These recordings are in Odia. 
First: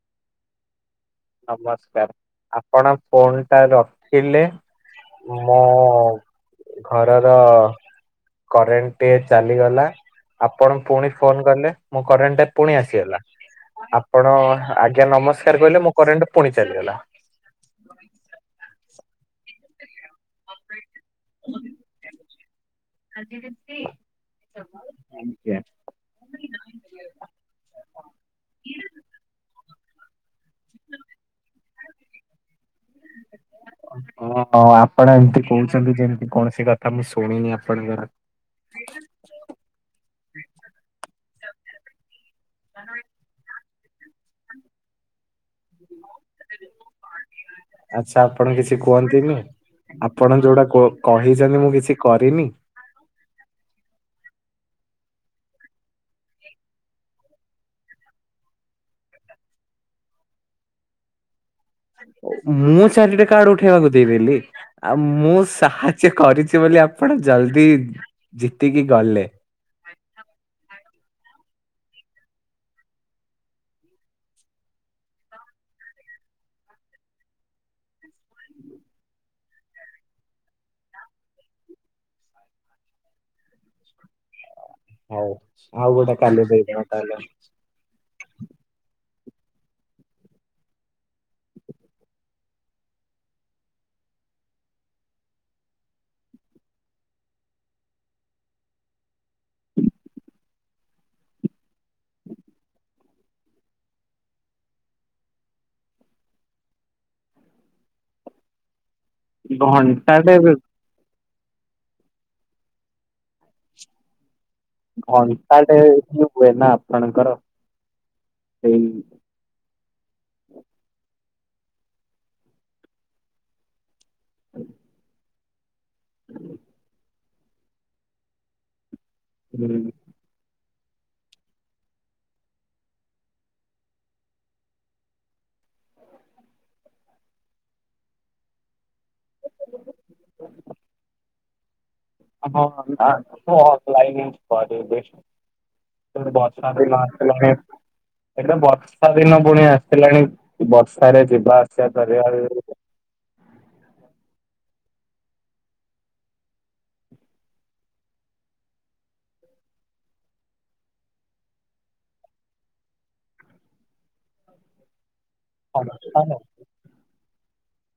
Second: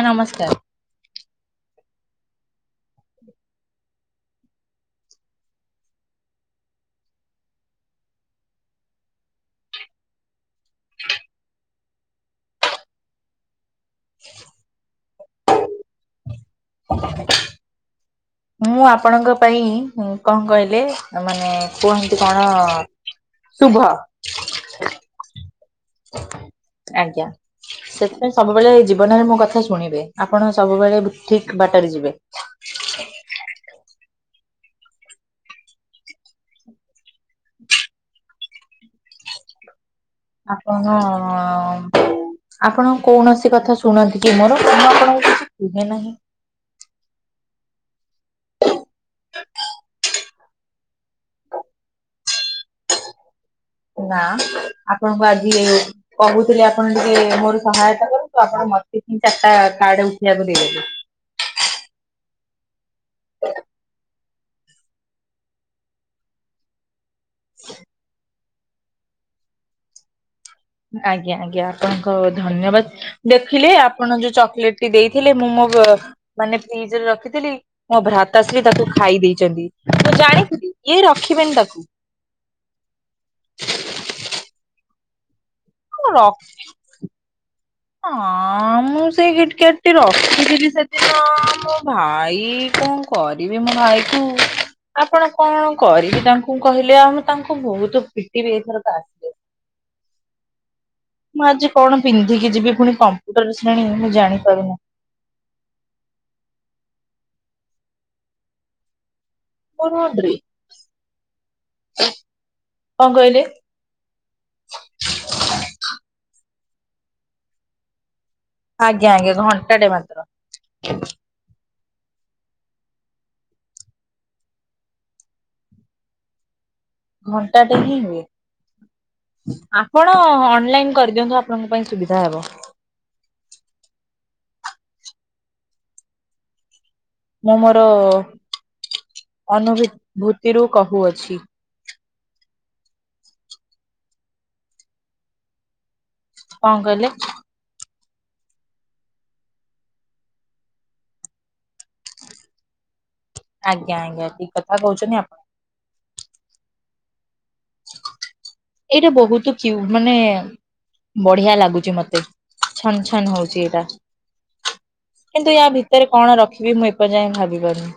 ଆଜ ନମସ୍କାର ନମସ୍କାର ଆପଣ ଫୋନ ଟା ରଖିଲେ ମୋ ଘରର କରେଣ୍ଟ ଟେ ଚାଲିଗଲା ଆପଣ ପୁଣି ଫୋନ କଲେ ମୋ କାରେଣ୍ଟା ପୁଣି ଆସିଗଲା ଆପଣ ଆଜ୍ଞା ନମସ୍କାର କହିଲେ ମୁୋ କରେଣ୍ଟ ପୁଣି ଚାଲିଗଲା ମୁଁ ଆପଣଙ୍କ ପାଇଁ କଣ କହିଲେ ମାନେ କୁହନ୍ତି କଣ ଶୁଭ ଆଜ୍ଞା। ଆଜ୍ଞା ସେଥିପାଇଁ ସବୁବେଳେ ଜୀବନରେ ମୋ କଥା ଶୁଣିବେ ଆପଣ ସବୁବେଳେ ଠିକ ବାଟରେ ଯିବେ ହଁ ଆପଣ ଏମତି କହୁଛନ୍ତି ଯେମିତି କୌଣସି କଥା ମୁଁ ଶୁଣିନି ଆପଣଙ୍କର ଆପଣ ଆପଣ କୌଣସି କଥା ଶୁଣନ୍ତି କି ମୋର ମୁଁ ଆପଣଙ୍କୁ କିଛି ଶୁିବେ ନାହିଁ ଆଚ୍ଛା ଆପଣ କିଛି କୁହନ୍ତିନି ଆପଣ ଯୋଉଟା କହିଛନ୍ତି ମୁଁ କିଛି କରିନି ନା ଆପଣଙ୍କୁ ଆଜି କହୁଥିଲେ ଆପଣ ଟିକେ ମୋର ସହାୟତା କରନ୍ତୁ ଆପଣ ମତେ ହି ଚାରିଟା କାର୍ଡ ଉଠେଇବାକୁ ଦେଇଦେବ। ମୁଁ ଚାରିଟେ କାର୍ଡୁ ଉଠେଇବାକୁ ଦେଇବିି ଆଉ ମୁଁ ସାହାଯ୍ୟ କରିଛି ବୋଲି ଆପଣ ଜଲଦି ଜିତିକି ଗଲେ ଆଜ୍ଞା ଆଜ୍ଞା ଆପଣଙ୍କ ଧନ୍ୟବାଦ, ଦେଖିଲେ ଆପଣ ଯୋଉ ଚକୋଲେଟ ଟି ଦେଇଥିଲେ ମୁଁ ମୋ ମାନେ ଫ୍ରିଜରେ ରଖିଥିଲି। ମୋ ଭ୍ରାତାଶ୍ରୀ ତାକୁ ଖାଇ ଦେଇେଇଛନ୍ତି ମୁଁ ଜାଣିଥିଲ ଇଏ ରଖିବେନି ତାକୁ ହଉ ଆଉ ହଁ ଗୋଟେ ରଖ କାଲି ଦେଇଟ ହେ ହଁ ମୁଁ ସେଇ ଗିଟ କଟଟି ରଖିଥିଲି ସେଦିନ ମୋ ଭାଇ କଣ, କରିବି ମୋ ଭାଇ କୁ, ଆପଣ କଣ କରିବି ତାଙ୍କୁ କହିଲେ ଆଉ ମୁଁ ତାଙ୍କୁ ବହୁତ ପିଟିବି ଏଇଥର ତ ଆସି ମୁଁ ଆଜି କଣ ପିନ୍ଧିକି ଯିବି ପୁଣି କମ୍ପ୍ୟୁଟର ଶ୍ରେଣୀ ମୁଁ ଜାଣିପାରୁନି କଣ ଘଣ୍ଟାଟେ କହିଲେ? ଘଣ୍ଟା ଟେ ଏଠି ହୁଏ ନା ଆପଣଙ୍କର ସେଇ ଆଜ୍ଞା ଆଜ୍ଞା ଘଣ୍ଟାଟେ ମାତ୍ର, ହଁ ହୁଁ ଘଣ୍ଟାଟେ ହିଁ ହୁଏ ଆପଣ ଆପଣ ଅନଲାଇନ କରିଦିଅନ୍ତୁ ଆପଣଙ୍କ ପାଇଁ ସୁବିଧା ହେବ। ମୁଁ ମୋର ଅନୁଭୂତିରୁ କହୁଅଛି। ହଁ ଲାଇନ ବେଶ ବହୁତ କଣ ସାରେ ଲ କହିଲେ ଫ [unintelligible] ଏଟା ବର୍ଷା ଦିନ ପୁଣି ଆସିଲାଣି ବର୍ଷାରେ ଯିବା ଆସିବା ପରରିବା। ଆଜ୍ଞା ଆଜ୍ଞା ଠିକ କଥା କହୁଛନ୍ତି ଆପଣ ଏଇଟା ବହୁତ କି ମାନେ ବଢିଆ ଲାଗୁଛି ମତେ ଛନ ଛନ ହଉଛି ଏଇଟା କିନ୍ତୁ ୟା ଭିତରେ କଣ ରଖିବି ମୁଁ ଏପର୍ଯୟ ଭାବି ପାରୁନି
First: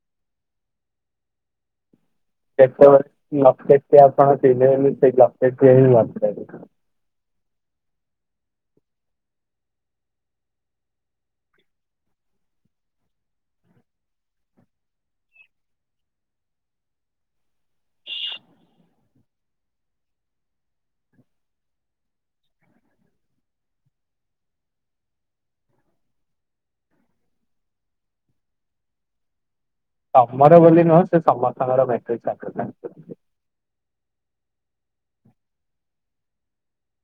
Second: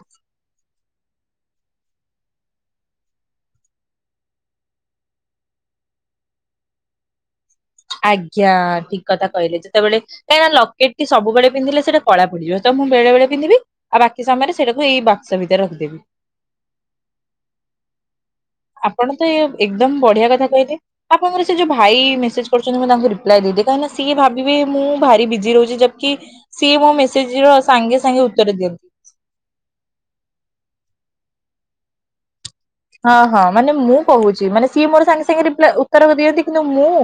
ଲପଟେକ ଆପଣ ସେଥିଲେ ସେ ଲପଟେକ ଲପ ଆଜ୍ଞା ଠିକ କଥା କହିଲେ ଯେତେବେଳେ। କାହିଁକନା ଲକେଟ ସୁେଳେ ପିଧିଲେ ସେଟ କଳା ପଡିଯିବ ତ ମୁଁ ବଳେ ପିନ୍ଧିବି ଆଉ ବାକି ସମୟରେ ସେଇଟାକୁ ଏଇ ବାକ୍ସ ଭିତରେ ରଖିଦେବି। ଆପଣ ତ ଏ ଏକଦମ ବଢିଆ କଥା କହିଲେ। ଆପଣଙ୍କର ସେ ଯୋଉ ଭାଇ ମେସେଜ କରୁଛନ୍ତି ମୁଁ ତାଙ୍କୁ ରିପ୍ଲାଏ ଦେଇଦି କାଁକି ସିଏ ଭାବିବେ ମୁଁ ଭାରି ବିଜି ରହୁଛି ଜକି ସିଏ ମୋ ମେସେଜ ର ସାଙ୍ଗେ ସାଙ୍ଗେ ଉତ୍ତର ଦିଅନ୍ତି। ତମର ବୋଲି ନୁହଁ ସେ ସମସ୍ତଙ୍କର ଭେଟ ହଁ ହଁ ମାନେ ମୁଁ କହୁଛି ମାନେ ସିଏ ମୋର ସାଙ୍ଗେ ସାଙ୍ଗେ ରିପ୍ ଉତ୍ତର ଦିଅନ୍ତି କିନ୍ତୁ ମୁଁ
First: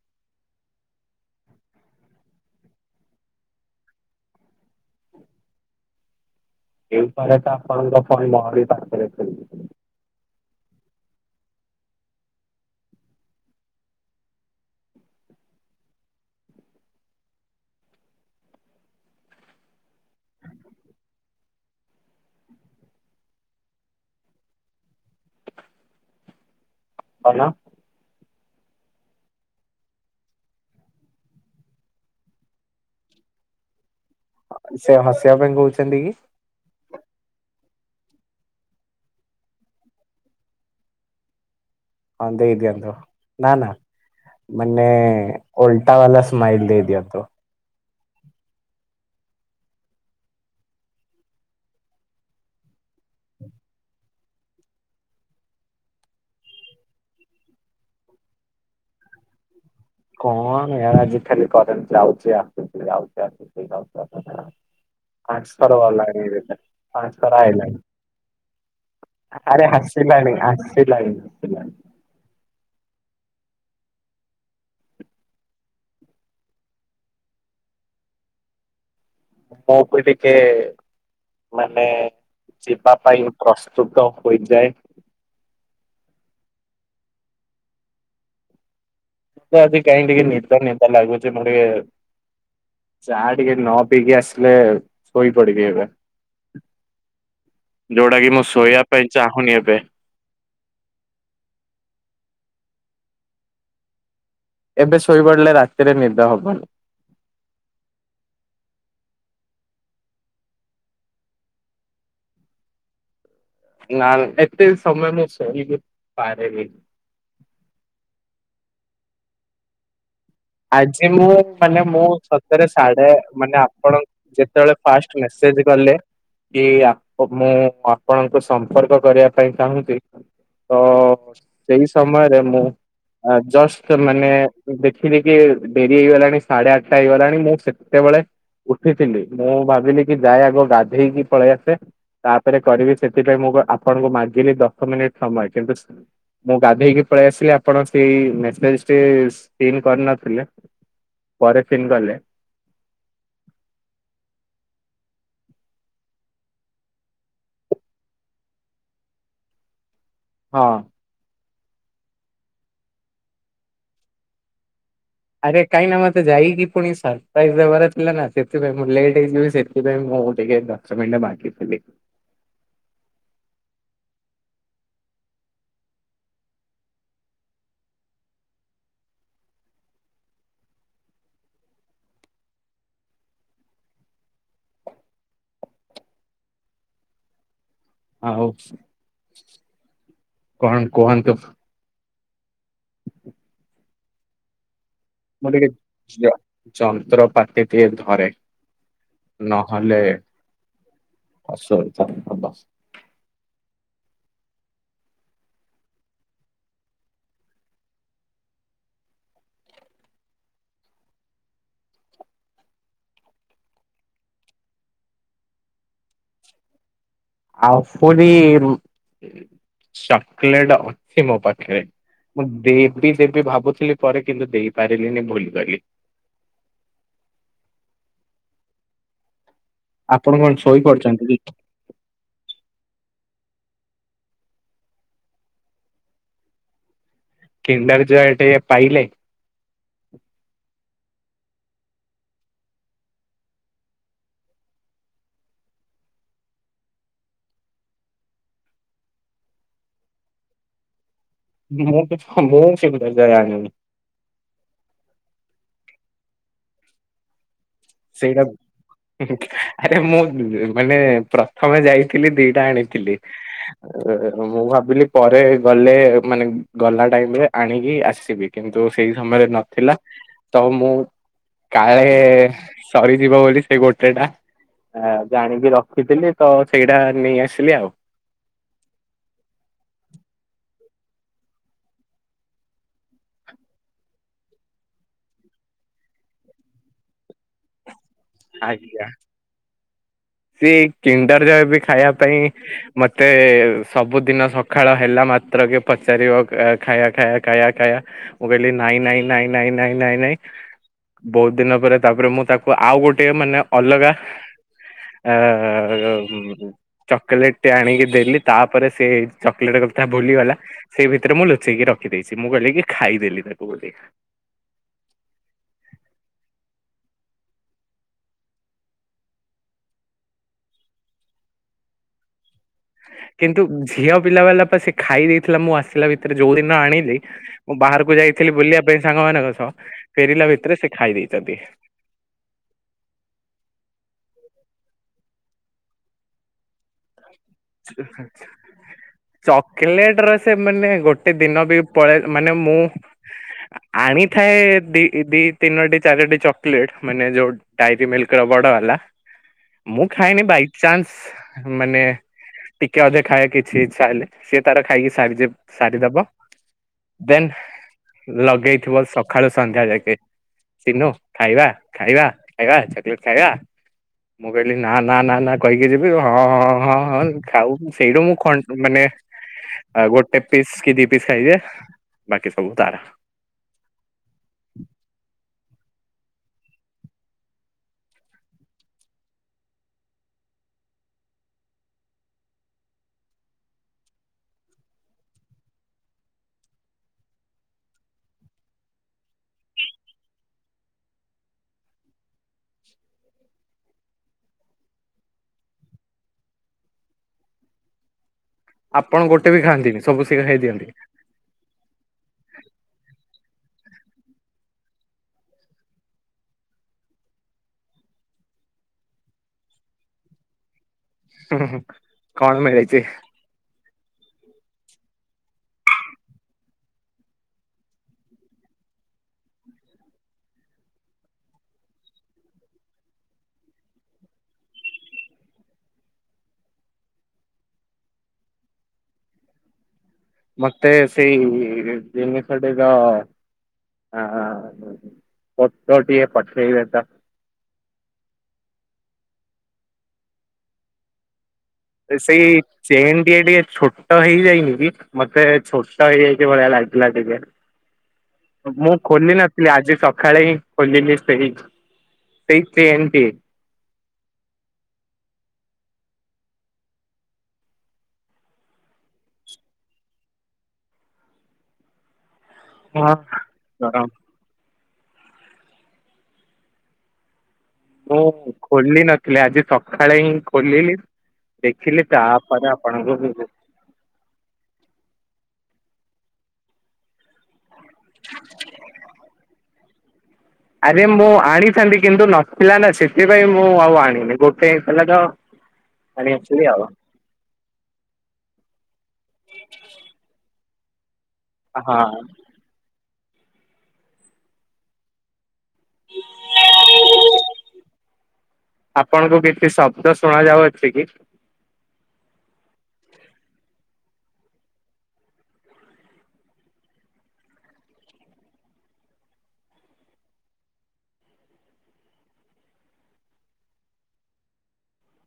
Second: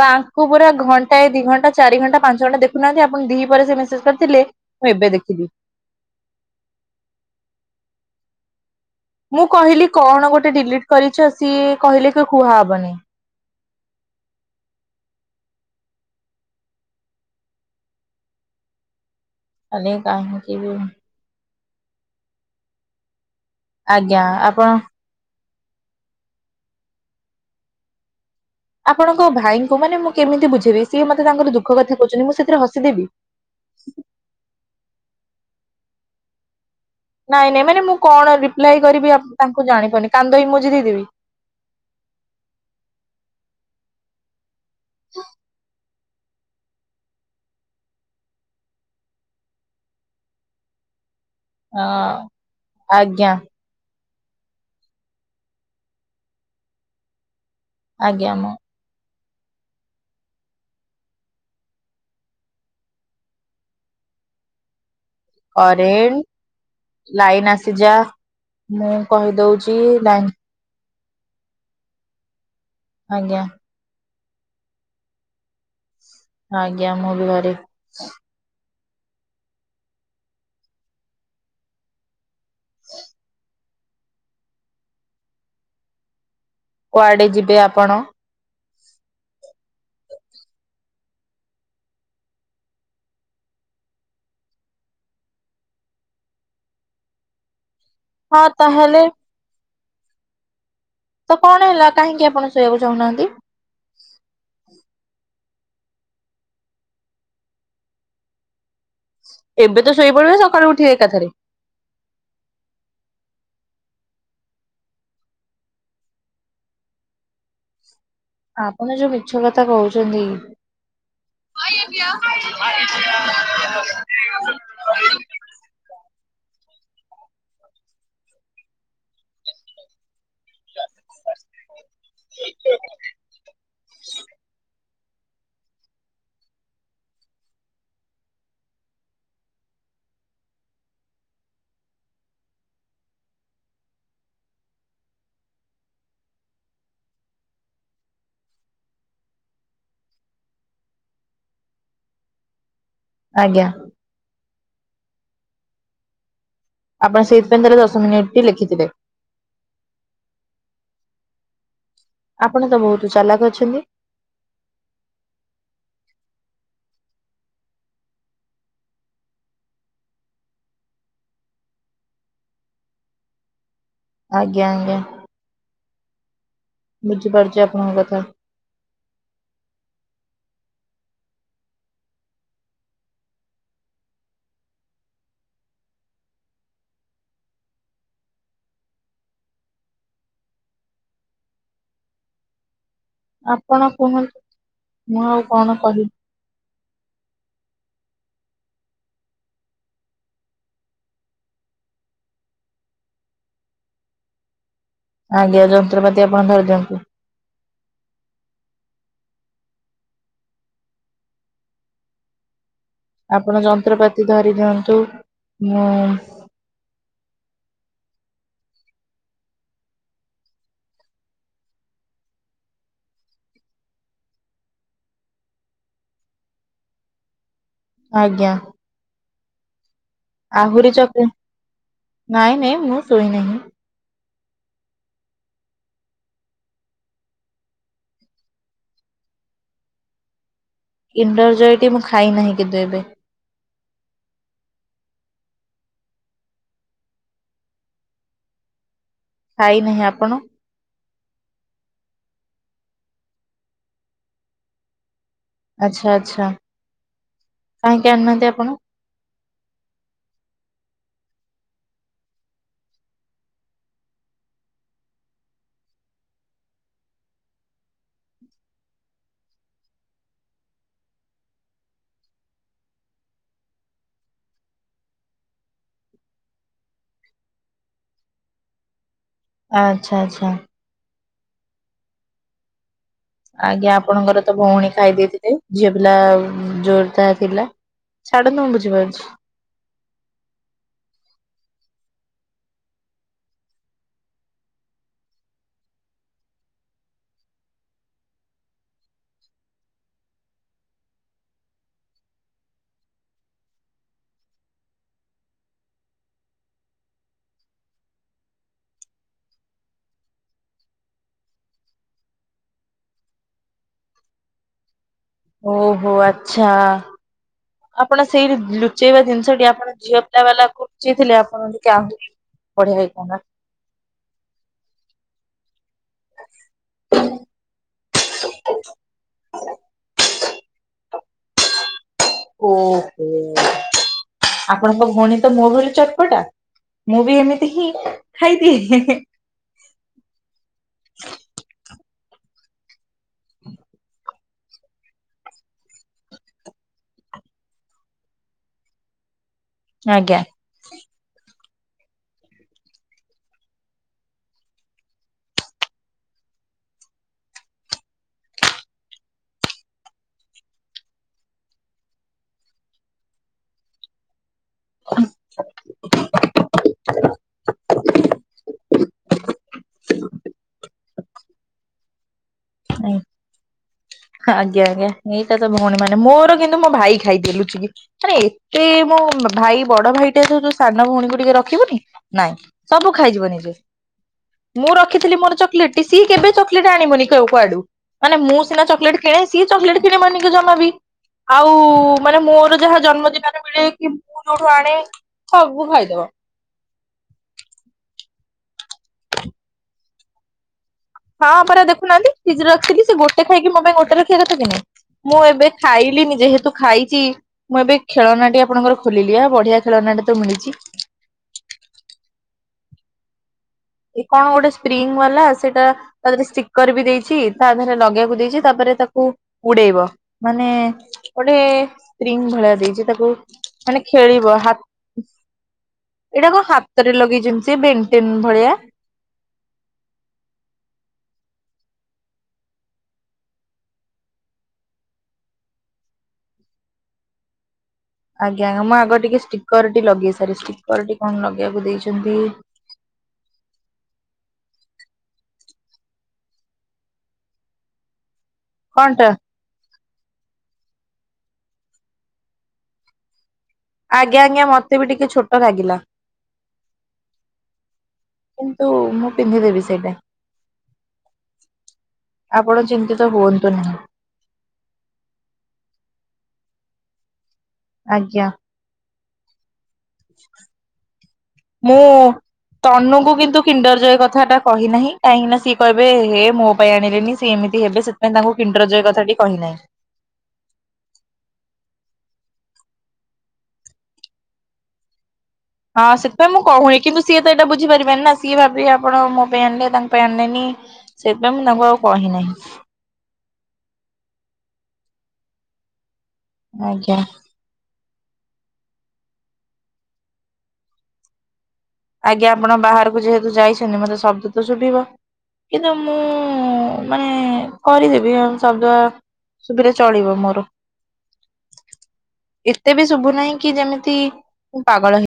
ତାଙ୍କୁ ପୁରା ଘଣ୍ଟା ଏ ଦି ଘଣ୍ଟା ଚାରି ଘଣ୍ଟା ପାଞ୍ଚ ଘଣ୍ଟା ଦେଖୁନାହାନ୍ତି ଆପଣ ଦି ପରେ ସେ ମେସେଜ କରିଥିଲେ। ମୁଁ ଏବେ ଦେଖିଦି। ଏଇ ଉପ ତ ଆପଣଙ୍କ ପଣି ମରୀ ପାଖରେ ଥିଲି ମୁଁ କହିଲି କଣ ଗୋଟେ ଡିଲିଟ କରିଛ ସିଏ କହିଲେ କି କୁହାହବନ ଅନେକ ଆ କି ବି [unintelligible] ଆଜ୍ଞା ଆପଣ- ବ ଆପଣଙ୍କ ଭାଇଙ୍କୁ ମାନେ ମୁଁ କେମିତି ବୁଝେଇବି ସିଏ ମତେ ତାଙ୍କର ଦୁଃଖ କଥା କହୁଛନ୍ତି ମୁଁ ସେଥିରେ ହସିଦେବି ସେ ହସିବା ପାଇଁ କହୁଛନ୍ତି କି ନାଇଁ ନାଇଁ ମାନେ ମୁଁ କଣ ରିପ୍ଲାଏ କରିବି ତାଙ୍କୁ ଜାଣିପନି କାନ୍ଦଇ ମଝି ଦେଇଦେବି ଅନ୍ଦେ ଦିନ୍ତୁ ନାନ ମାନେ ଓଲଟ ତାେଲା ସ୍ମାଇଲ ଦେଦିଅନ୍ତୁ। ହଁ ଆଜ୍ଞା, ଆଜ୍ଞା ମଁ, କଣ ଏ ଆଜି ଖାଲି କରନ୍ତି ଯାଉଛି ଆସୁ ଯାଉଛି ଆସୁ ଯାଉ ପାଞ୍ଚ ଥର କରେଣ୍ଟ ଗଲାନି ଏଇନା ପାଞ୍ଚ ଥର ଲାଇନ ଆଇଲାନି ଆସିଯା ମୁଁ ଆରେ କହିଦଉଛି ଲାଇନ ହସିଲାଣି ଆସିଲାଣି ଆସିଲାଣି ଆଜ୍ଞା ଆଜ୍ଞା ମୁଁ ବି ଘରେ ମୁଁ ବି ଟିକେ ମାନେ ଯିବା ପାଇଁ କଷ୍ଟ ସୁୁଟ ଅପ୍ ହୋଇଯାଏ କୁଆଡେ ଯିବେ ଆପଣ ତ ଆଜି କାହିଁ ଟିକେ ନିଦ ନିଦ ଲାଗୁଛି ମର ଟିକେ ଚାହା ଟିକେ ନ ପିଇକି ଆସିଲେ ଶୋଇ ପଡିବି ଏବେ ଯୋଉଟା କି ମୁଁ ହଁ ଶୋଇବା ତାହେଲେ ପାଇଁ ଚାହୁଁନି ଏବେ ତ କଣ ହେଲା କାହିଁକି ଆପଣ ଶୋଇିବାକୁ ଚାହୁଁନାହାନ୍ତି ଏବେ ଶୋଇପଡିଲେ ରାତିରେ ନିଦ ହବନ ଏବେ ତ ଶୋଇପଡିବ ସକାଳୁ ଉଠିକି ଏକାଥରେ ନା ଏତ ସମୟ ପାର ଆପଣ ଯୋଉ ମିଛ କଥା କହୁଛନ୍ତି। ଆଜି ମୁଁ ମାନେ ମୁଁ ସତରେ ସାଢେ ମାନେ ଆପଣ ଯେତେବେଳେ ଫାଷ୍ଟ ସେନ୍ତି କଲେ କି ମୁଁ ଆପଣଙ୍କୁ ସମ୍ପର୍କ କରିବା ପାଇଁ ଚାହୁଁଛି ତ ସେଇ ସମୟରେ ମୁଁ ଜଷ୍ଟ ମାନେ ଦେ କି ଡେରି ହେଇଗଲାଣି ସାଢେ ଆଠଟା ହେଇଗଲାଣି ମୁଁ ସେତେବେଳେ ଉଠିଥିଲି ମୁଁ ଭାବିଲି କି ଯାଏ ଆଗ ଗାଧେଇକି ପଳେଇ ଆସେ ତାପରେ କରିବି ସେଥିପାଇଁ ମୁଁ ଆପଣଙ୍କୁ ମାଗିଲି ଦଶ ମିନିଟ୍ ସମୟ କିନ୍ତୁୁ ମୁଁ ଗାଧେଇକି ପଳେଇ ଆସିଲି ଆପଣ ସେଇ ସିନ୍ କରିନଥିଲେ ପରେ ସିନ୍ କଲେ ଆଜ୍ଞା ଆପଣ ସେଇଥିାଇଁ ଦଶ ମିନିଟ ଟି ଲେଖିଥିଲେ ହଁ ଆପଣ ତ ବହୁତ ଚାଲାକ ଅଛନ୍ତି ଆରେ କାହିଁକ ନା ମତେ ଯାଇକି ପୁଣି ସରପ୍ରାଇଜ ଦେବାର ଥିଲା ନା ସେଥିପାଇଁ ମୁଁ ଲେଟ୍ ହେଇଯିବି ସେଥିପାଇଁ ମୁଁ ଟିକେ ବାକି ଆଜ୍ଞା- ଆଜ୍ଞା। ବୁଝିପାରୁଛି ଆପଣଙ୍କ କଥା ଆଉ କଣ କୁହନ୍ତ କେ ଆପଣ କୁହନ୍ତୁ ମୁଁ ଆଉ ମୋ ଟିକେ କଣ କହିବି? ଜିଆ ଯନ୍ତ୍ରପାତି ଟଏ ଧରେ ନହେଲେ ଆସିର୍ଥ ଆବାସ ଆଜ୍ଞା ଯନ୍ତ୍ରପାତି ଆପଣ ଧରି ଦିଅନ୍ତୁ ଆପଣ ଯନ୍ତ୍ରପାତି ଧରି ଦିଅନ୍ତୁ ମୁଁ ଆଉ ପରି ଚକୋଲେଟ ଅଛି ମୋ ପାଖରେ ମୁଁ ଦେବି ଦେବି ଭାବୁଥିଲି ପରେ କିନ୍ତୁ ଦେଇପାରିଲିନି ଭୁଲି କିଲି ଆଜ୍ଞା ଆପଣ କଣ ଶୋଇ ଆହୁରି ପଡିଛନ୍ତି ଚକଲେ କି ନାଇଁ ନାଇଁ ମୁଁ ଶୋଇନାହିଁ କିଣ୍ଡାର ଯ ଏଠି ପାଇଲେ ଇଣ୍ଣ୍ଡର ଜୟଟି ମୁଁ ଖାଇନାହିଁ କିନ୍ତୁ ଏବେ ଖାଇନାହିଁ ଆପଣ ମୁଁଁ ମୁହୁଁ ସୁନ୍ଦର ଯା ଆଣି ଆଛା ଆଚ୍ଛା କାହିଁକି ସେଇଟା ଆଣିନାହାନ୍ତି ଆପଣ ଆରେ ମୁଁ ମାନେ ପ୍ରଥମେ ଯାଇଥିଲି ଦିଟା ଆଣିଥିଲି ମୁଁ ଭାବିଲି ପରେ ଗଲେ ମାନେ ଗଲା ଟାଇମ ରେ ଆଣିକି ଆସିବି କିନ୍ତୁ ସେଇ ସମୟରେ ନଥିଲା ତ ମୁଁ କାଳେ ସରିଯିବ ବୋଲି ସେ ଗୋଟେ ଟା ଆ ଜାଣିକି ରଖିଥିଲି ତ ସେଇଟା ନେଇ ଆସିଲି ଆଉ ଆଚଛା ଆଚ୍ଛା ଆଜ୍ଞା ଆପଣଙ୍କର ତ ଭଉଣୀ ଖାଇ ଦେଇେଇଥିଲେ ଝିଅ ପିଲା ଜୋରଦାର ଥିଲା ଛାଡ଼ୁ ମୁଁ ବୁଝିପାରୁଛି ସିଏ କିଣ୍ଡାର ଯହବେ ଖାଇବା ପାଇଁ ମତେ ସବୁଦିନ ସକାଳ ହେଲା ମାତ୍ରକ ପଚାରିବ ଖାଇା ଖାଇବା ଖାଇା ଖାଇବା ମୁଁ କିଲ ନାଇଁ ନାଇଁଁ ନ ନଁ ନ ବହୁତ ଦିନ ପରେ ତାପରେ ମୁଁ ତାକୁ ଆଉ ଗୋଟେ ମାନେ ଅଲଗା ଆ ଚକୋଲେଟ ଟି ଆଣିକି ଦେଲି ତାପରେ ସେ ଚକୋଲେଟ କଥା ଭୁଲିଗଲା ସେଇ ଭିତରେ ମୁଁ ଲୁଚେଇକି ରଖିଦେଇଛି ମୁଁ କହିଲି କି ଖାଇଦେଲି ତାକୁ ବୋଲି ଓହୋ ଆଚ୍ଛା ଆପଣ ସେଇ ଲୁଚେଇବା ଜିନିଷଟି ଆପଣ ଝିଅ ପିଲା ବାଲା ଲୁଚେଇ ଥିଲେ ଆପଣ ଟା ବଢିଆ ହେଇଥା ନା କିନ୍ତୁ ଝିଅ ପିଲା ବାଲା ସେ ଖାଇ ଦେଇଥିଲା ମୁଁ ଆସିଲା ଭିତରେ ଯୋଉ ଦିନ ଆଣିଲି ମୁଁ ବାହାରକୁ ଯାଇଥିଲି ବୁଲିବା ପାଇଁ ସାଙ୍ଗ ମାନଙ୍କ ସହ ଫେରିଲା ଭିତରେ ସେ ଖାଇ ଦେଇେଇଛନ୍ତି ଓହ ଆପଣଙ୍କ ଭଉଣୀ ତ ମୋ ଭଳି ଚଟପଟା ମୁଁ ବି ଏମିତି ହିଁ ଆଛା ଆଛା ଖାଇଦିଏ। ଚକୋଲେଟ ର ସେ ମାନେ ଗୋଟେ ଦିନ ବି ପଳେଇ ମାନେ ମୁଁ ଆଣିଥାଏ ଦି ଦି ତିନୋଟି ଚାରୋଟି ଚକୋଲେଟ ମାନେ ଯୋଉ ଡାଇରି ମିଲ୍କ ରବର୍ଡ଼ ହେଲା [inaudible] ମୁଁ ଖାଇନି ବାଇଚାନ୍ସ ମାନେ ଟିକେ ଅଧିକ ଖାଇବା କିଛି ଇ୍ଛା ହେଲେ ସିଏ ତାର ଖାଇକି ସାରି ସାରିଦବ ଦେନ୍ ଲଗେଇଥିବ ସକାଳୁ ସନ୍ଧ୍ୟା ଯାକେ ଚିହ୍ନୁ ଖାଇବା ଖାଇବା ଖାଇବା ଚକୋଲେଟ ଖାଇବା ମୁଁ କହିଲି ନା ନା ନା ନା କହିକି ଯିବି ହଁଁଁ ଖାଉ ସେଇଟ ମୁଁ ଖ ମାନେ ଗୋଟେ ପିସ୍ କି ଦି ପିସ୍ ଖାଇଦିଏ ବାକି ସବୁ ତାରା। ଆଜ୍ଞା ଆଜ୍ଞା [unintelligible] ତ ଭଉଣୀ ମାନେ ମୋର କିନ୍ତୁ ମୋ ଭାଇ ଖାଇ ଦିଏ ଲୁଚିକି? ମାନ ଏତେ ମୋ ଭାଇ ବଡ ଭାଇଟା ସବୁ ଯୋଉ ସାନ ଭଉଣୀକୁ ଟିକେ ରଖିବୁନି ନାଇଁ। ସବୁ ଖାଇଯିବ ନିଜେ ମୁଁ ରଖିଥିଲି ମୋର ଚକୋଲେଟ ଟି ସିଏ କେବେ ଚକଲେଟ ଆଣିବନି। କେଉ କୁଆଡୁ ମାନେ ମୁଁ ସିନା ଚକଲେଟ କିଣେ ସିଏ ଚକଲେଟ୍ କିଣେ ମାଆଙ୍କୁ ଜମା ବିି। ଆଉ ମାନେ ମୋର ଯାହା ଜନ୍ମଦିନରେ ମିଳେ କି ମୁଁ ଯୋଉଠୁ ଆଣେ ସବୁ ଖାଇଦବ। ଆପଣ ଗୋଟେ ବି ଖାଆନ୍ତିନି ସବୁ ସିଏ ଖାଇ ଦିଅନ୍ତି। ହଁ ହଁ ପରା ଦେଖୁନାହାନ୍ତି ନିଜେ ରଖିବି ସେ ଗୋଟେ ଖାଇକି ମୋ ପାଇଁ ଗୋଟେ ରଖିବା କଥା କିିନି? ମୁଁ ଏବେ ଖାଇଲିନି ଯେହେତୁ ଖାଇଛି। ମୁଁ ଏବେ ଖେଳନାଟି ଆପଣଙ୍କର ଖୋଲିଲି ଆ ବଢିଆ ଖେଳନା ଟ ତ ମିଳିଛି ହଁ କଣ ମିଳିଛି? ଏ କଣ ଗୋଟେ ସ୍ପ୍ରିଙ୍ଗ ବାଲା ସେଇଟା ତା ଦେହରେ ଷ୍ଟିକର ବି ଦେଇଛି ତା ଦେହରେ ଲଗେଇବାକୁ ଦେଇଛି ତାପରେ ତାକୁ ଉଡେଇବ? ମାନେ ଗୋଟେ ସ୍ପ୍ରିଙ୍ଗ ଭଳିଆ ଦେଇଛି ତାକୁ ମାନେ ଖେଳିବ ହାତ ଏଇଟା କ ହାତରେ ଲଗେଇ ସିଏ ବେଟିନ ଭଳିଆ। ମତେ ସେଇ ଜିମ ସେଇ ଟେକା ଫଟୋ ଟିଏ ପଠେଇବ ତ। ଆଜ୍ଞା ମୁଁ ଆଗ ଟିକେ ଷ୍ଟିକର ଟିଏ ଲଗେଇ ସାରେ ଷ୍ଟିକର ଟି କଣ ଲଗେଇବାକୁ ଦେଇଛନ୍ତି? ସେଇ ଚେନ୍ ଟିକେ ଟିକେ ଛୋଟ ହେଇଯାଇନି କି? ମତେ ଛୋଟ ହେଇଯାଇଛି ଭଳିଆ ଲାଗିଲା ଟିକେ। ମୁଁ କଣଟା ଖୋଲି ନ ଆଜି ସକାଳେ ହିଁ ଖୋଲିଲି ସେଇ ସେଇ ଚେନ୍ ଟି। ଆଜ୍ଞା ଆଜ୍ଞା ମତେ ବି ଟିକେ ଛୋଟ ଲାଗିଲା। କିନ୍ତୁ? ମୁଁ ପିନ୍ଧିଦେବି ସେଇଟା। ଆପଣ ହଁ। ଚିନ୍ତିତ ହୁଅନ୍ତୁ ନାହିଁ। ମୁଁ ଆଜ୍ଞା। ଖୋଲିି ନଥିଲି ଆଜି ସକ୍ ସଖାଳେ ହିଁ ଖୋଲିଲି ଦେଖିଲି ମୁଁ ତାପରେ ଆପଣଙ୍କୁ ତନୁକୁ ଉ କିନ୍ତୁ କିଣ୍ଡର ଜୟ କଥାଟା କହିନାହିଁ କାହିଁକି ନା ସିଏ କ‌ହିଁବେ ଏହେ ମୋ ପାଇଁ ଆଣିଲେନି। ସେ ଏମିତି ହେବେ ସେଥି ପାଇଁ ତାଙ୍କୁ କିଣ୍ଡରଜୟ କଥାଟି କହିନାହିଁ। ଆରେ ମୁଁ ଆଣିଥାନ୍ତି କିନ୍ତୁ ନଥିଲା ନା ସେଥିପାଇଁ ମୁଁ ଆଉ ଆଣିନି ଗୋଟେ ହିଁ ଥିଲା ତ ହଁ ଆଣି ସେଥିପାଇଁ ମୁଁ ଆସିଲି ଆଉ। କହୁନି କିନ୍ତୁ ସିଏ ତ ଏଇଟା ବୁଝିପାରିବେନି ନା ସିଏ ଭାବିବେ ଆପଣ ମୋ ପାଇଁ ଆଣିଲେ ତାଙ୍କ ପାଇଁ ଆଣିନେନି। ସେଇଥିପାଇଁ ମୁଁ ତାଙ୍କୁ ଆଉ ହଁ କହିନାହିଁ। ଆଜ୍ଞା। ଆପଣଙ୍କୁ କିଛି ଶବ୍ଦ ଶୁଣା ଯାଉଅଛି କି? ଆଜ୍ଞା ଆପଣ ବାହାରକୁ ଯେହେତୁ ଯାଇଛନ୍ତି ମତେ ଶବ୍ଦ ତ ଶୁଭିବ। କିନ୍ତୁ ମୁଁ ମାନେ କରିଦେବି ଅଁ ଶବ୍ଦ ସୁବିଲେ ଚଳିବ ମୋର। ଏତେ ବି ଶୁଭୁ ନାହିଁ କି ଯେମିତି ମୁଁ ପାଗଳ ହେଇ